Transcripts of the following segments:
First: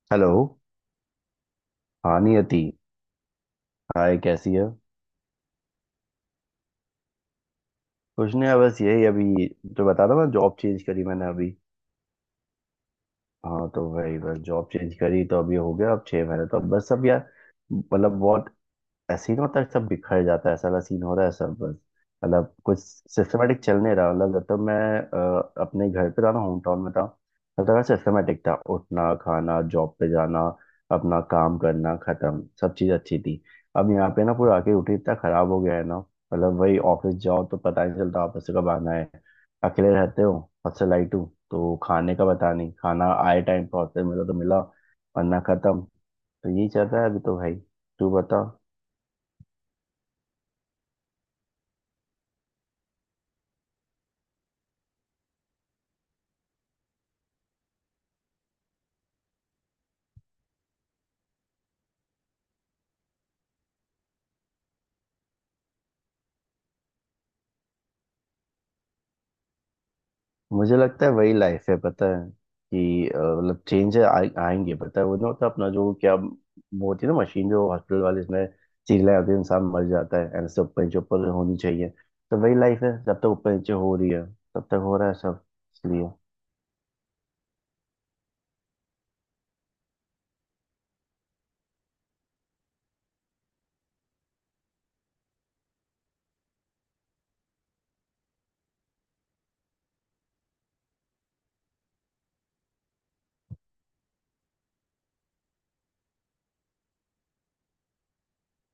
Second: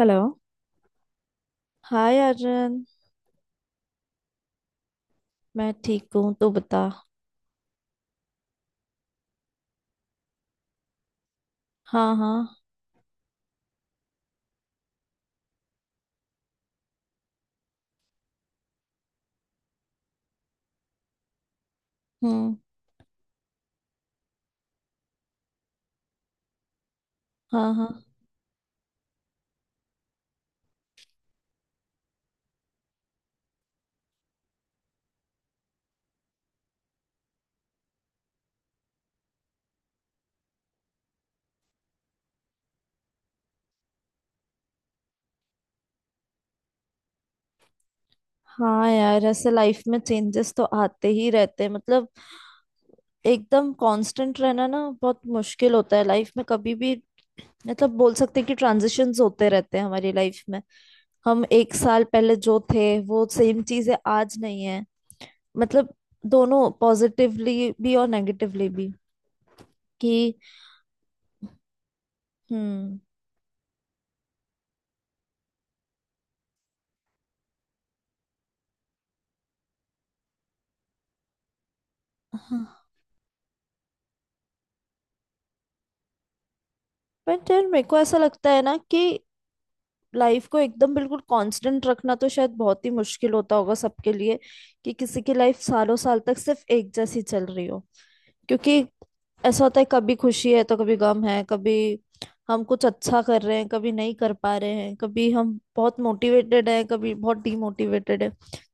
Hello. Hello. Hi हाँ Niyati. Arjun. Hi, कैसी है। मैं ठीक हूँ, तो बता। कुछ नहीं, बस यही। अभी तो बता रहा ना, जॉब चेंज करी मैंने अभी। हाँ हाँ। हाँ, तो वही बस। जॉब चेंज करी तो अभी हो गया, अब 6 महीने। तो बस अब यार, मतलब बहुत सीन होता है, सब बिखर जाता है, ऐसा वाला सीन हो रहा है सब बस। मतलब हम्म। कुछ सिस्टमेटिक चल नहीं रहा। मतलब जब तक मैं अपने घर पे था ना, होम टाउन में था, तब हाँ तक हाँ। सिस्टमेटिक था, उठना, खाना, जॉब पे जाना, अपना काम करना, खत्म। सब चीज़ अच्छी थी। अब यहाँ पे ना, पूरा आके रूटीन इतना खराब हो गया है ना। मतलब वही, ऑफिस जाओ तो पता नहीं चलता ऑफिस से कब आना है। अकेले रहते हो, हॉस्टल लाइट हो, तो खाने का पता नहीं। खाना आए टाइम पर हॉस्टल, मिला तो मिला, वरना खत्म। तो यही चल रहा है अभी तो भाई। तू बता। हाँ यार, ऐसे लाइफ में चेंजेस तो आते ही रहते हैं। मतलब एकदम कांस्टेंट रहना ना बहुत मुश्किल होता है लाइफ में कभी भी। मतलब बोल सकते हैं कि ट्रांजिशंस होते रहते हैं हमारी लाइफ में। हम एक साल पहले जो थे वो सेम चीजें आज नहीं है। मतलब दोनों पॉजिटिवली भी और नेगेटिवली भी। कि मुझे लगता है वही लाइफ है पता है। हम्म कि मतलब चेंज आएंगे पता है। वो ना होता है अपना जो, क्या वो होती है ना मशीन, जो हॉस्पिटल वाले इसमें चीज ले आते हैं, इंसान मर जाता है, ऐसे ऊपर नीचे ऊपर होनी चाहिए। तो वही हाँ, लाइफ है, जब तक ऊपर नीचे हो रही है तब तक हो रहा है सब। इसलिए। बट यार मेरे को ऐसा लगता है ना कि लाइफ को एकदम बिल्कुल कांस्टेंट रखना तो शायद बहुत ही मुश्किल होता होगा सबके लिए। कि किसी की लाइफ सालों साल तक सिर्फ एक जैसी चल रही हो, क्योंकि ऐसा होता है कभी खुशी है तो कभी गम है, कभी हम कुछ अच्छा कर रहे हैं कभी नहीं कर पा रहे हैं, कभी हम बहुत मोटिवेटेड हैं कभी बहुत डीमोटिवेटेड है।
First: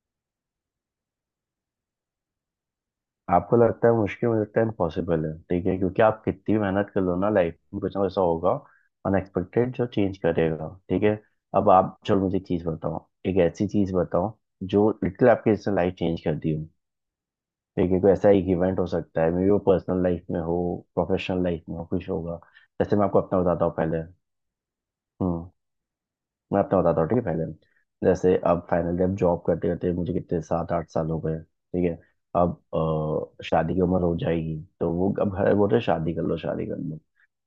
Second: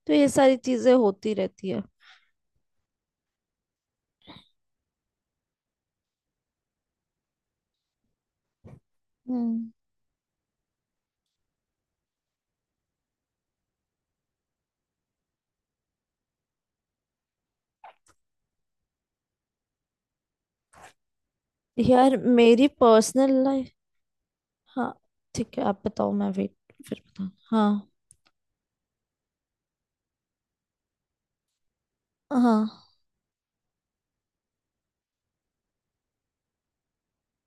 तो ये सारी चीजें होती रहती है। आपको लगता है मुश्किल, मुझे लगता है इम्पॉसिबल है। ठीक है, क्योंकि आप कितनी भी मेहनत कर लो ना, लाइफ में कुछ ना कुछ ऐसा होगा हम्म। अनएक्सपेक्टेड जो चेंज करेगा। ठीक है। अब आप चलो, मुझे एक चीज बताओ, एक ऐसी चीज बताओ जो लिटिल आपके इसने लाइफ चेंज कर दी। देखिए, कोई ऐसा एक इवेंट हो सकता है, मे बी वो पर्सनल लाइफ में हो, प्रोफेशनल लाइफ में हो, कुछ यार होगा। मेरी जैसे मैं आपको पर्सनल अपना बताता लाइफ। हूँ पहले। हाँ हम्म। ठीक है, आप बताओ, मैं वेट मैं अपना बताता फिर हूँ, ठीक है, बताऊँ। पहले। हाँ। जैसे अब फाइनली, अब जॉब करते करते मुझे कितने 7 8 साल हो गए, ठीक है। अब हाँ। शादी की उम्र हो जाएगी, तो वो अब घर बोल रहे शादी कर लो, शादी कर लो।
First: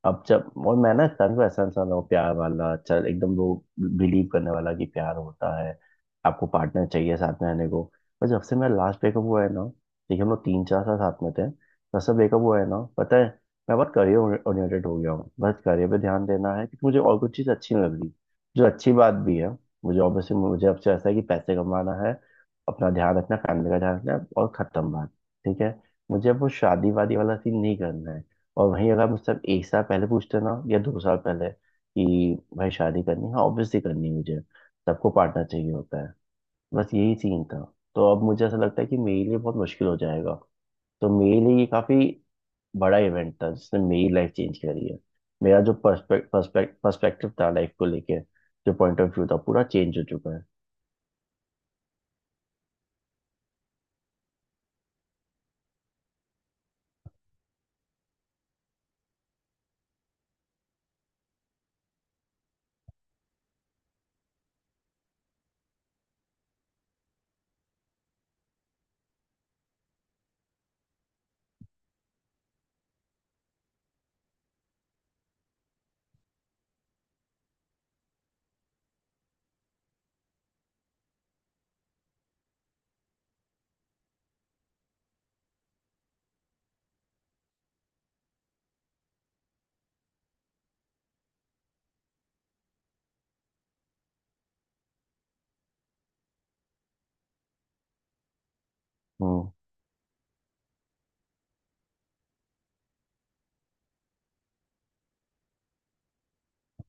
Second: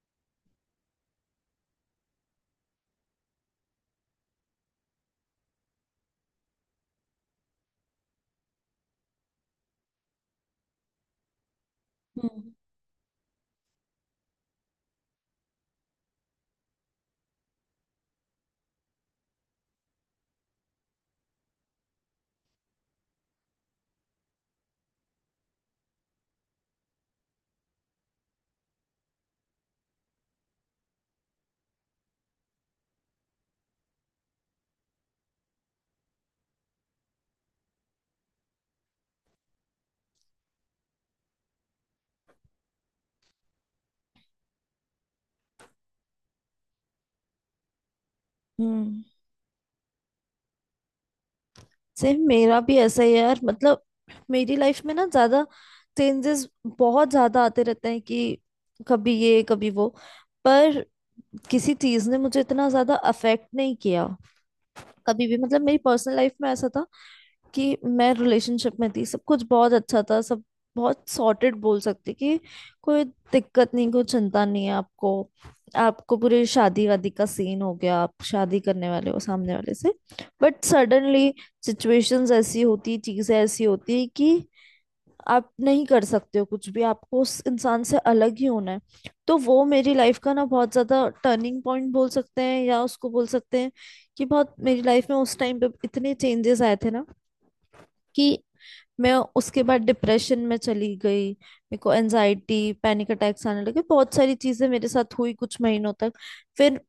अब जब, और मैं ना इंसान को, ऐसा इंसान हूँ प्यार वाला, चल एकदम वो बिलीव करने वाला कि प्यार होता है, आपको पार्टनर चाहिए साथ में रहने को। पर जब से मेरा लास्ट ब्रेकअप हुआ है ना, देखिए, हम लोग 3 4 साल साथ में थे। जब से ब्रेकअप हम्म हुआ है ना, पता है, मैं बहुत करियर ओरिएंटेड हो गया हूँ। बस करियर पे ध्यान देना है, क्योंकि मुझे और कुछ चीज़ अच्छी नहीं लग रही, जो अच्छी बात भी है। मुझे ऑब्वियसली, मुझे अब से ऐसा है कि पैसे कमाना है, अपना ध्यान रखना, फैमिली का ध्यान रखना है, और खत्म बात। ठीक है, मुझे अब वो शादी वादी वाला सीन नहीं करना है। और वहीं अगर मुझसे आप एक साल पहले पूछते ना, या 2 साल पहले, कि भाई शादी करनी है, ऑब्वियसली करनी है मुझे, सबको पार्टनर चाहिए होता है, बस यही सीन था। तो अब मुझे ऐसा लगता है कि मेरे लिए बहुत मुश्किल हो जाएगा। तो मेरे लिए ये काफी बड़ा इवेंट था जिसने मेरी लाइफ चेंज करी है। मेरा जो पर्सपेक्ट पर्सपेक्ट पर्सपेक्टिव था लाइफ को लेके, जो पॉइंट हम्म। ऑफ व्यू था, पूरा चेंज हो चुका है। सेम मेरा भी ऐसा ही है यार। मतलब मेरी लाइफ में ना ज्यादा चेंजेस बहुत ज्यादा आते रहते हैं। कि कभी ये कभी वो, पर किसी चीज ने मुझे इतना ज्यादा अफेक्ट नहीं किया कभी भी। मतलब मेरी पर्सनल लाइफ में ऐसा था कि मैं रिलेशनशिप में थी, सब कुछ बहुत अच्छा था, सब बहुत सॉर्टेड बोल सकते कि कोई दिक्कत नहीं कोई चिंता नहीं है आपको। आपको पूरी शादी वादी का सीन हो गया, आप शादी करने वाले हो सामने वाले से। बट सडनली सिचुएशंस ऐसी होती, चीजें ऐसी होती कि आप नहीं कर सकते हो कुछ भी, आपको उस इंसान से अलग ही होना है। तो वो मेरी लाइफ का ना बहुत ज्यादा टर्निंग पॉइंट बोल सकते हैं, या उसको बोल सकते हैं कि बहुत मेरी लाइफ में उस टाइम पे इतने चेंजेस आए थे ना, कि मैं हम्म। उसके बाद डिप्रेशन में चली गई, मेरे को एनजाइटी पैनिक अटैक्स आने लगे, बहुत सारी चीजें मेरे साथ हुई कुछ महीनों तक। फिर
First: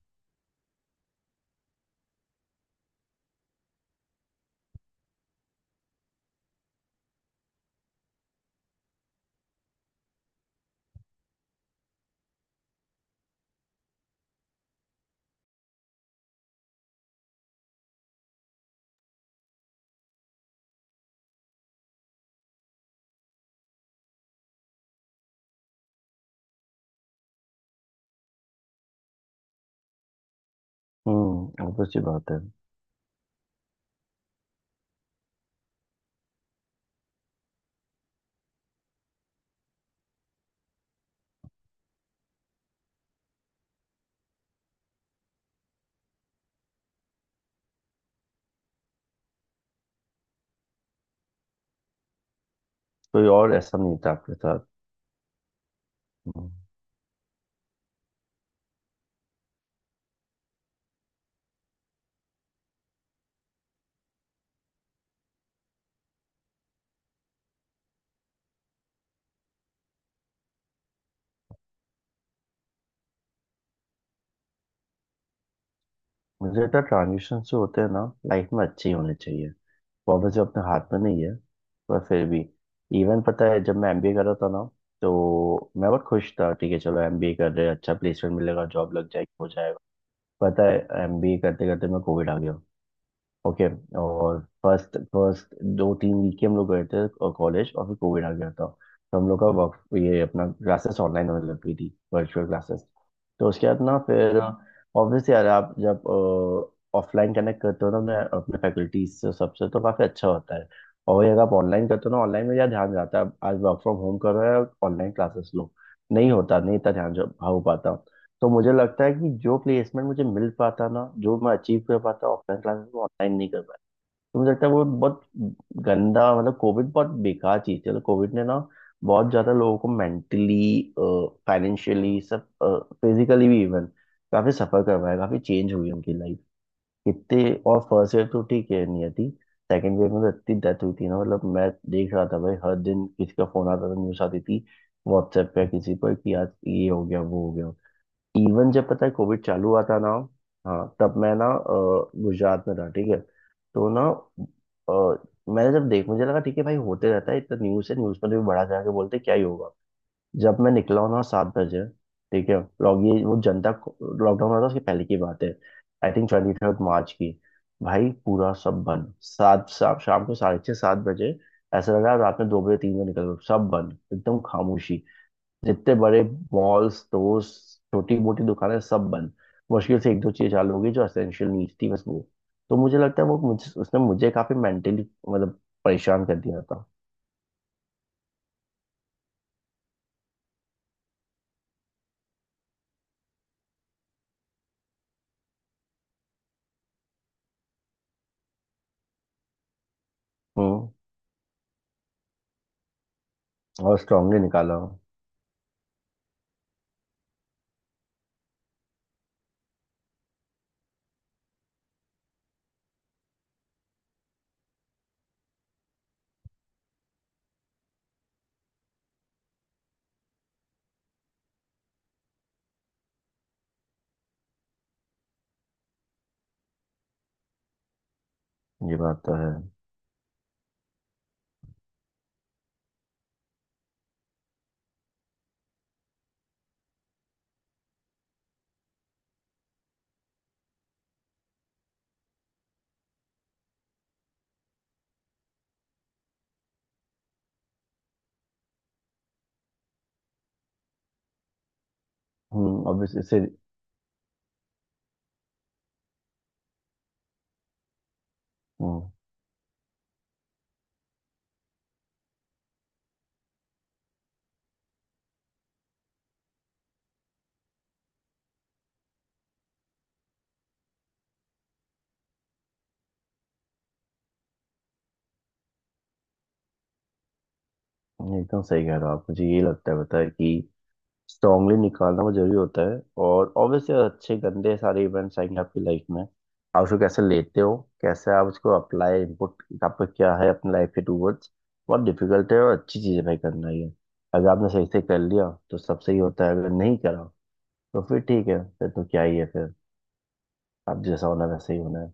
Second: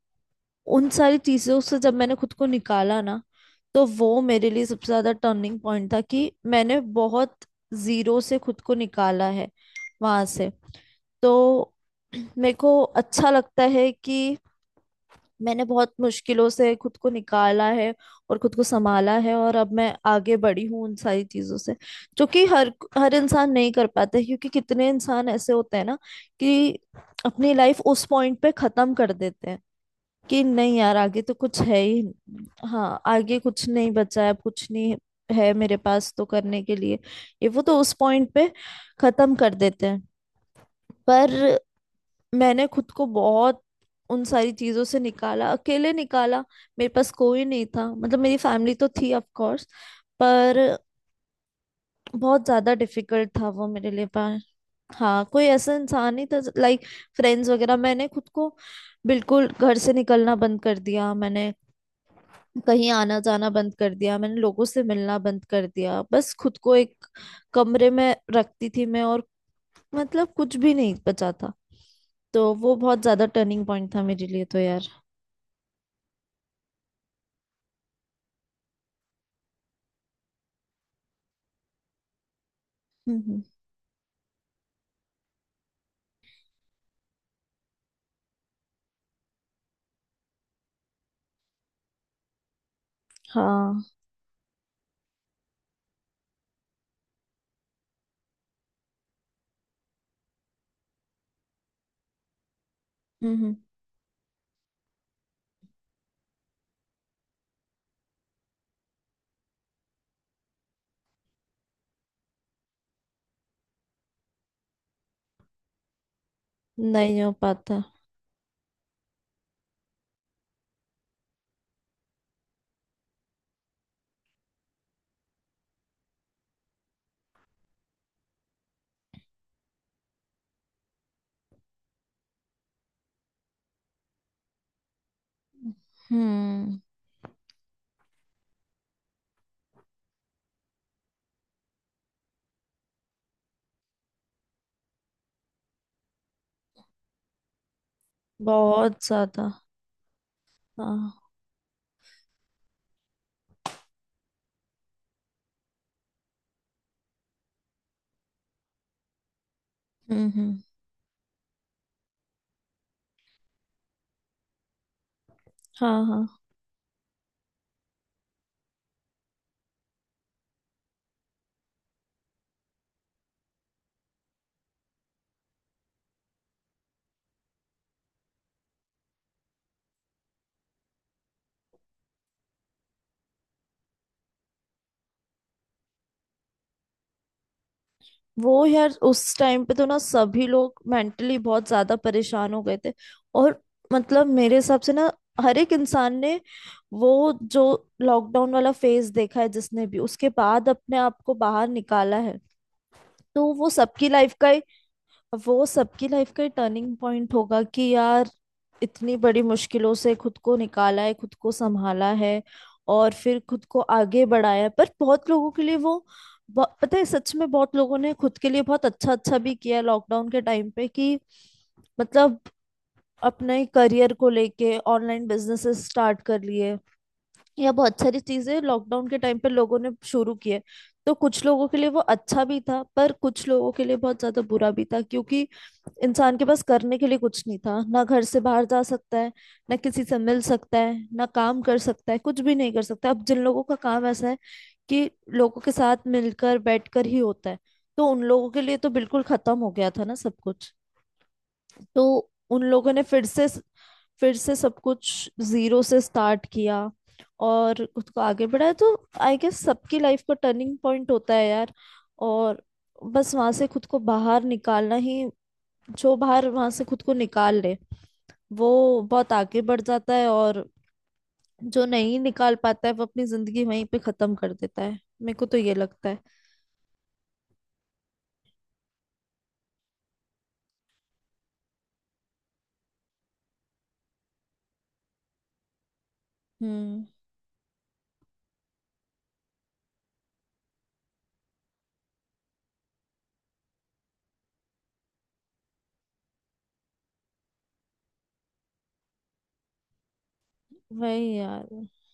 उन सारी चीजों से जब मैंने खुद को निकाला ना, तो वो मेरे लिए सबसे ज्यादा टर्निंग पॉइंट था कि मैंने बहुत जीरो से खुद को निकाला है वहां से। तो मेरे को अच्छा लगता है कि मैंने बहुत मुश्किलों से खुद को निकाला है और खुद को संभाला है, और अब मैं आगे बढ़ी हूँ उन सारी चीजों से। जो कि हर हर इंसान नहीं कर पाता है, क्योंकि कितने इंसान ऐसे होते हैं ना कि अपनी लाइफ उस पॉइंट पे खत्म कर देते हैं कि नहीं यार आगे तो कुछ हम्म, है ऑब्वियस सी ही बात है। नहीं। हाँ आगे कुछ नहीं बचा है, अब कुछ नहीं है मेरे पास तो करने के लिए, ये वो, तो उस पॉइंट पे खत्म कर देते हैं। पर मैंने खुद को बहुत उन सारी चीजों से निकाला, अकेले निकाला। मेरे पास कोई नहीं था, मतलब मेरी फैमिली तो थी ऑफ कोर्स, पर बहुत ज्यादा कोई डिफिकल्ट था और वो ऐसा मेरे नहीं लिए। था आपके पर साथ? हाँ कोई ऐसा इंसान नहीं था हम्म। लाइक फ्रेंड्स वगैरह। मैंने खुद को बिल्कुल घर से निकलना बंद कर दिया मैंने, कहीं आना जाना बंद कर दिया मैंने, लोगों से मिलना बंद कर दिया, बस खुद को एक कमरे में रखती थी मैं। और मतलब कुछ भी नहीं बचा था। तो वो बहुत ज्यादा टर्निंग पॉइंट था मेरे लिए, तो यार। मुझे लगता है ट्रांजिशन जो होते हैं ना लाइफ में, अच्छे ही होने चाहिए, वो जो अपने हाथ में नहीं है, पर फिर भी। इवन हम्म। पता है, जब मैं MBA कर रहा था ना, तो मैं बहुत खुश था, ठीक है चलो, MBA कर रहे हैं, अच्छा प्लेसमेंट मिलेगा, जॉब लग जाएगी, हो जाएगा। पता है, MBA करते करते मैं कोविड आ गया। ओके। हाँ। और फर्स्ट फर्स्ट 2 3 वीक के हम लोग गए थे कॉलेज, और फिर कोविड आ गया था। तो हम लोग का वर्क, ये अपना क्लासेस ऑनलाइन होने लग गई थी, वर्चुअल क्लासेस। तो हम्म। उसके बाद ना, फिर ऑब्वियसली यार, आप जब ऑफलाइन कनेक्ट करते हो ना अपने अपने फैकल्टीज से, सबसे, तो काफ़ी अच्छा होता है। और वही अगर आप ऑनलाइन करते हो ना, ऑनलाइन में ज़्यादा ध्यान जाता है। आप आज वर्क फ्रॉम होम कर रहे हो, ऑनलाइन क्लासेस लो, नहीं होता, नहीं इतना ध्यान नहीं जो हो हो पाता। पाता। तो मुझे लगता है कि जो प्लेसमेंट मुझे मिल पाता ना, जो मैं अचीव कर पाता ऑफलाइन क्लासेस में, ऑनलाइन नहीं कर पाया। तो मुझे लगता है वो बहुत गंदा, मतलब कोविड बहुत बेकार चीज थी। मतलब कोविड ने ना बहुत ज्यादा लोगों को मेंटली, फाइनेंशियली सब, फिजिकली भी इवन, काफी सफर करवाया, काफी चेंज हुई उनकी लाइफ। हम्म। कितने, और फर्स्ट ईयर तो ठीक है नहीं थी, सेकेंड ईयर में तो इतनी डेथ हुई थी ना, मतलब मैं देख रहा था भाई, हर दिन किसी का फोन आता था, न्यूज आती थी व्हाट्सएप पे किसी पर कि आज ये हो गया वो हो गया। इवन जब बहुत पता है कोविड ज्यादा। चालू हुआ था ना, हाँ, हाँ। तब मैं ना गुजरात में था, ठीक है। तो ना अ, मैंने जब देख, मुझे लगा ठीक है भाई, होते रहता है, इतना न्यूज़ है, न्यूज़ पर भी बड़ा जाके बोलते क्या ही होगा। जब हम्म। मैं निकला हूँ ना 7 बजे, ठीक है। लॉग ये वो जनता लॉकडाउन हुआ था, उसके पहले की बात है। हाँ आई हाँ, थिंक 23 मार्च की। भाई पूरा सब बंद, शाम को साढ़े छः सात बजे। ऐसा लगा रात में 2 बजे 3 बजे निकल गए, सब बंद, एकदम खामोशी। जितने बड़े मॉल्स, स्टोर्स, छोटी मोटी दुकानें सब बंद। मुश्किल से एक दो चीज चालू होगी जो एसेंशियल नीड थी, बस वो। तो मुझे लगता है वो, मुझे उसने मुझे काफी मेंटली मतलब परेशान कर दिया था। वो यार उस टाइम पे तो ना सभी लोग मेंटली बहुत ज्यादा परेशान हो गए थे। और मतलब मेरे हिसाब से ना हर एक इंसान ने वो जो लॉकडाउन वाला फेज देखा है, जिसने भी उसके बाद हम्म, अपने आप को बाहर निकाला है, तो वो और सबकी लाइफ स्ट्रांगली का निकाला हूँ। वो सबकी लाइफ का टर्निंग पॉइंट होगा कि यार इतनी बड़ी मुश्किलों से खुद को निकाला है, खुद को संभाला है और फिर खुद को आगे बढ़ाया है। पर बहुत लोगों के लिए वो पता है सच में बहुत लोगों ने खुद के लिए बहुत अच्छा अच्छा भी किया लॉकडाउन के टाइम पे। कि मतलब अपने करियर को लेके ऑनलाइन बिजनेसेस स्टार्ट कर लिए, या बहुत सारी चीजें ये लॉकडाउन के बात तो टाइम पे है। लोगों ने शुरू किए। तो कुछ लोगों के लिए वो अच्छा भी था, पर कुछ लोगों के लिए बहुत ज्यादा बुरा भी था, क्योंकि इंसान के पास करने के लिए कुछ नहीं था, ना घर से बाहर जा सकता है, ना किसी से मिल सकता है, ना काम कर सकता है, कुछ भी नहीं कर सकता। अब जिन लोगों का काम ऐसा है कि लोगों के साथ मिलकर बैठकर ही होता है, तो उन लोगों के लिए तो बिल्कुल खत्म हो गया था ना सब कुछ। तो उन हम्म। लोगों ने अब फिर इससे। से फिर से सब कुछ जीरो से स्टार्ट किया और खुद को आगे बढ़ाया। तो हम्म, आई गेस सबकी लाइफ का टर्निंग पॉइंट होता है यार। और बस वहां से खुद को बाहर निकालना ही, जो बाहर वहां से खुद को निकाल ले वो बहुत आगे बढ़ जाता है, और जो नहीं निकाल पाता है वो अपनी जिंदगी वहीं पे खत्म कर देता है। मेरे को तो ये लगता है। ये एकदम सही कह रहे हो आप। मुझे ये लगता है पता है, कि स्ट्रांगली निकालना वो जरूरी होता है। और ऑब्वियसली अच्छे गंदे सारे इवेंट्स आएंगे आपकी लाइफ में, आप उसको हम्म। कैसे लेते हो, कैसे आप उसको अप्लाई, इनपुट आपका क्या है अपनी लाइफ के टूवर्ड्स। बहुत डिफिकल्ट है, और अच्छी चीज़ है भाई करना ये। अगर आपने सही से कर लिया तो सब सही होता है, अगर नहीं करा तो फिर ठीक है, फिर तो क्या ही है, फिर आप जैसा वही होना है यार। वैसे ही होना है।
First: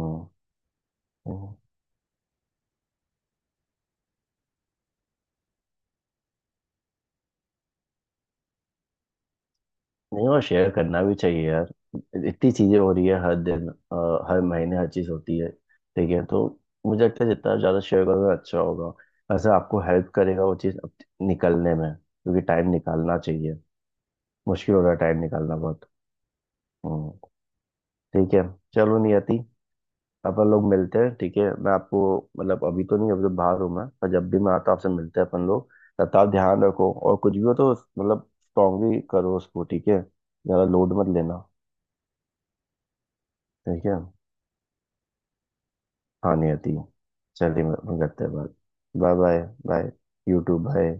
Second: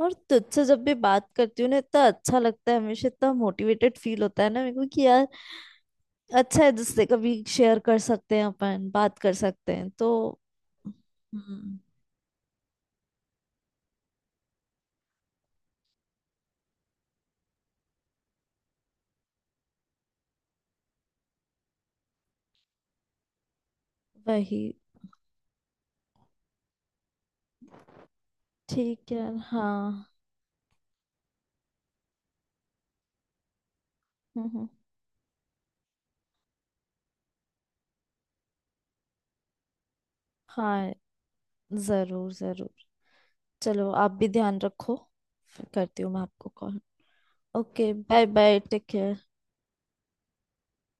और तुझसे जब भी बात हम्म। करती हूँ ना इतना अच्छा लगता है, हमेशा इतना मोटिवेटेड फील होता है ना मेरे को कि यार अच्छा है जिससे कभी शेयर कर सकते हैं अपन, बात कर सकते हैं, तो। नहीं, वो शेयर करना भी चाहिए यार। हम्म। इतनी चीजें हो रही है हर दिन, हर महीने, हर चीज होती है, ठीक है। तो मुझे लगता है जितना ज्यादा शेयर करोगे अच्छा होगा। ऐसा आपको हेल्प करेगा वो चीज अब निकलने में, क्योंकि टाइम निकालना चाहिए, वही। मुश्किल हो रहा है टाइम निकालना बहुत। हम्म। ठीक है। चलो ठीक है। नियति, हाँ। अपन लोग मिलते हैं, ठीक है। मैं आपको, मतलब अभी तो नहीं, अभी तो बाहर हूँ मैं, पर जब भी मैं हम्म। आता हूँ आपसे मिलते हैं अपन लोग। तब आप ध्यान रखो, और कुछ भी हो तो मतलब स्ट्रांगली करो उसको, ठीक है। ज्यादा हाँ लोड मत लेना। जरूर जरूर। ठीक चलो है। आप भी ध्यान रखो। फिर करती हूँ मैं हाँ आपको नियति, कॉल। चलिए ओके मैं करते बाय हैं बात। Bye, take bye care. Bye. Bye. YouTube, bye.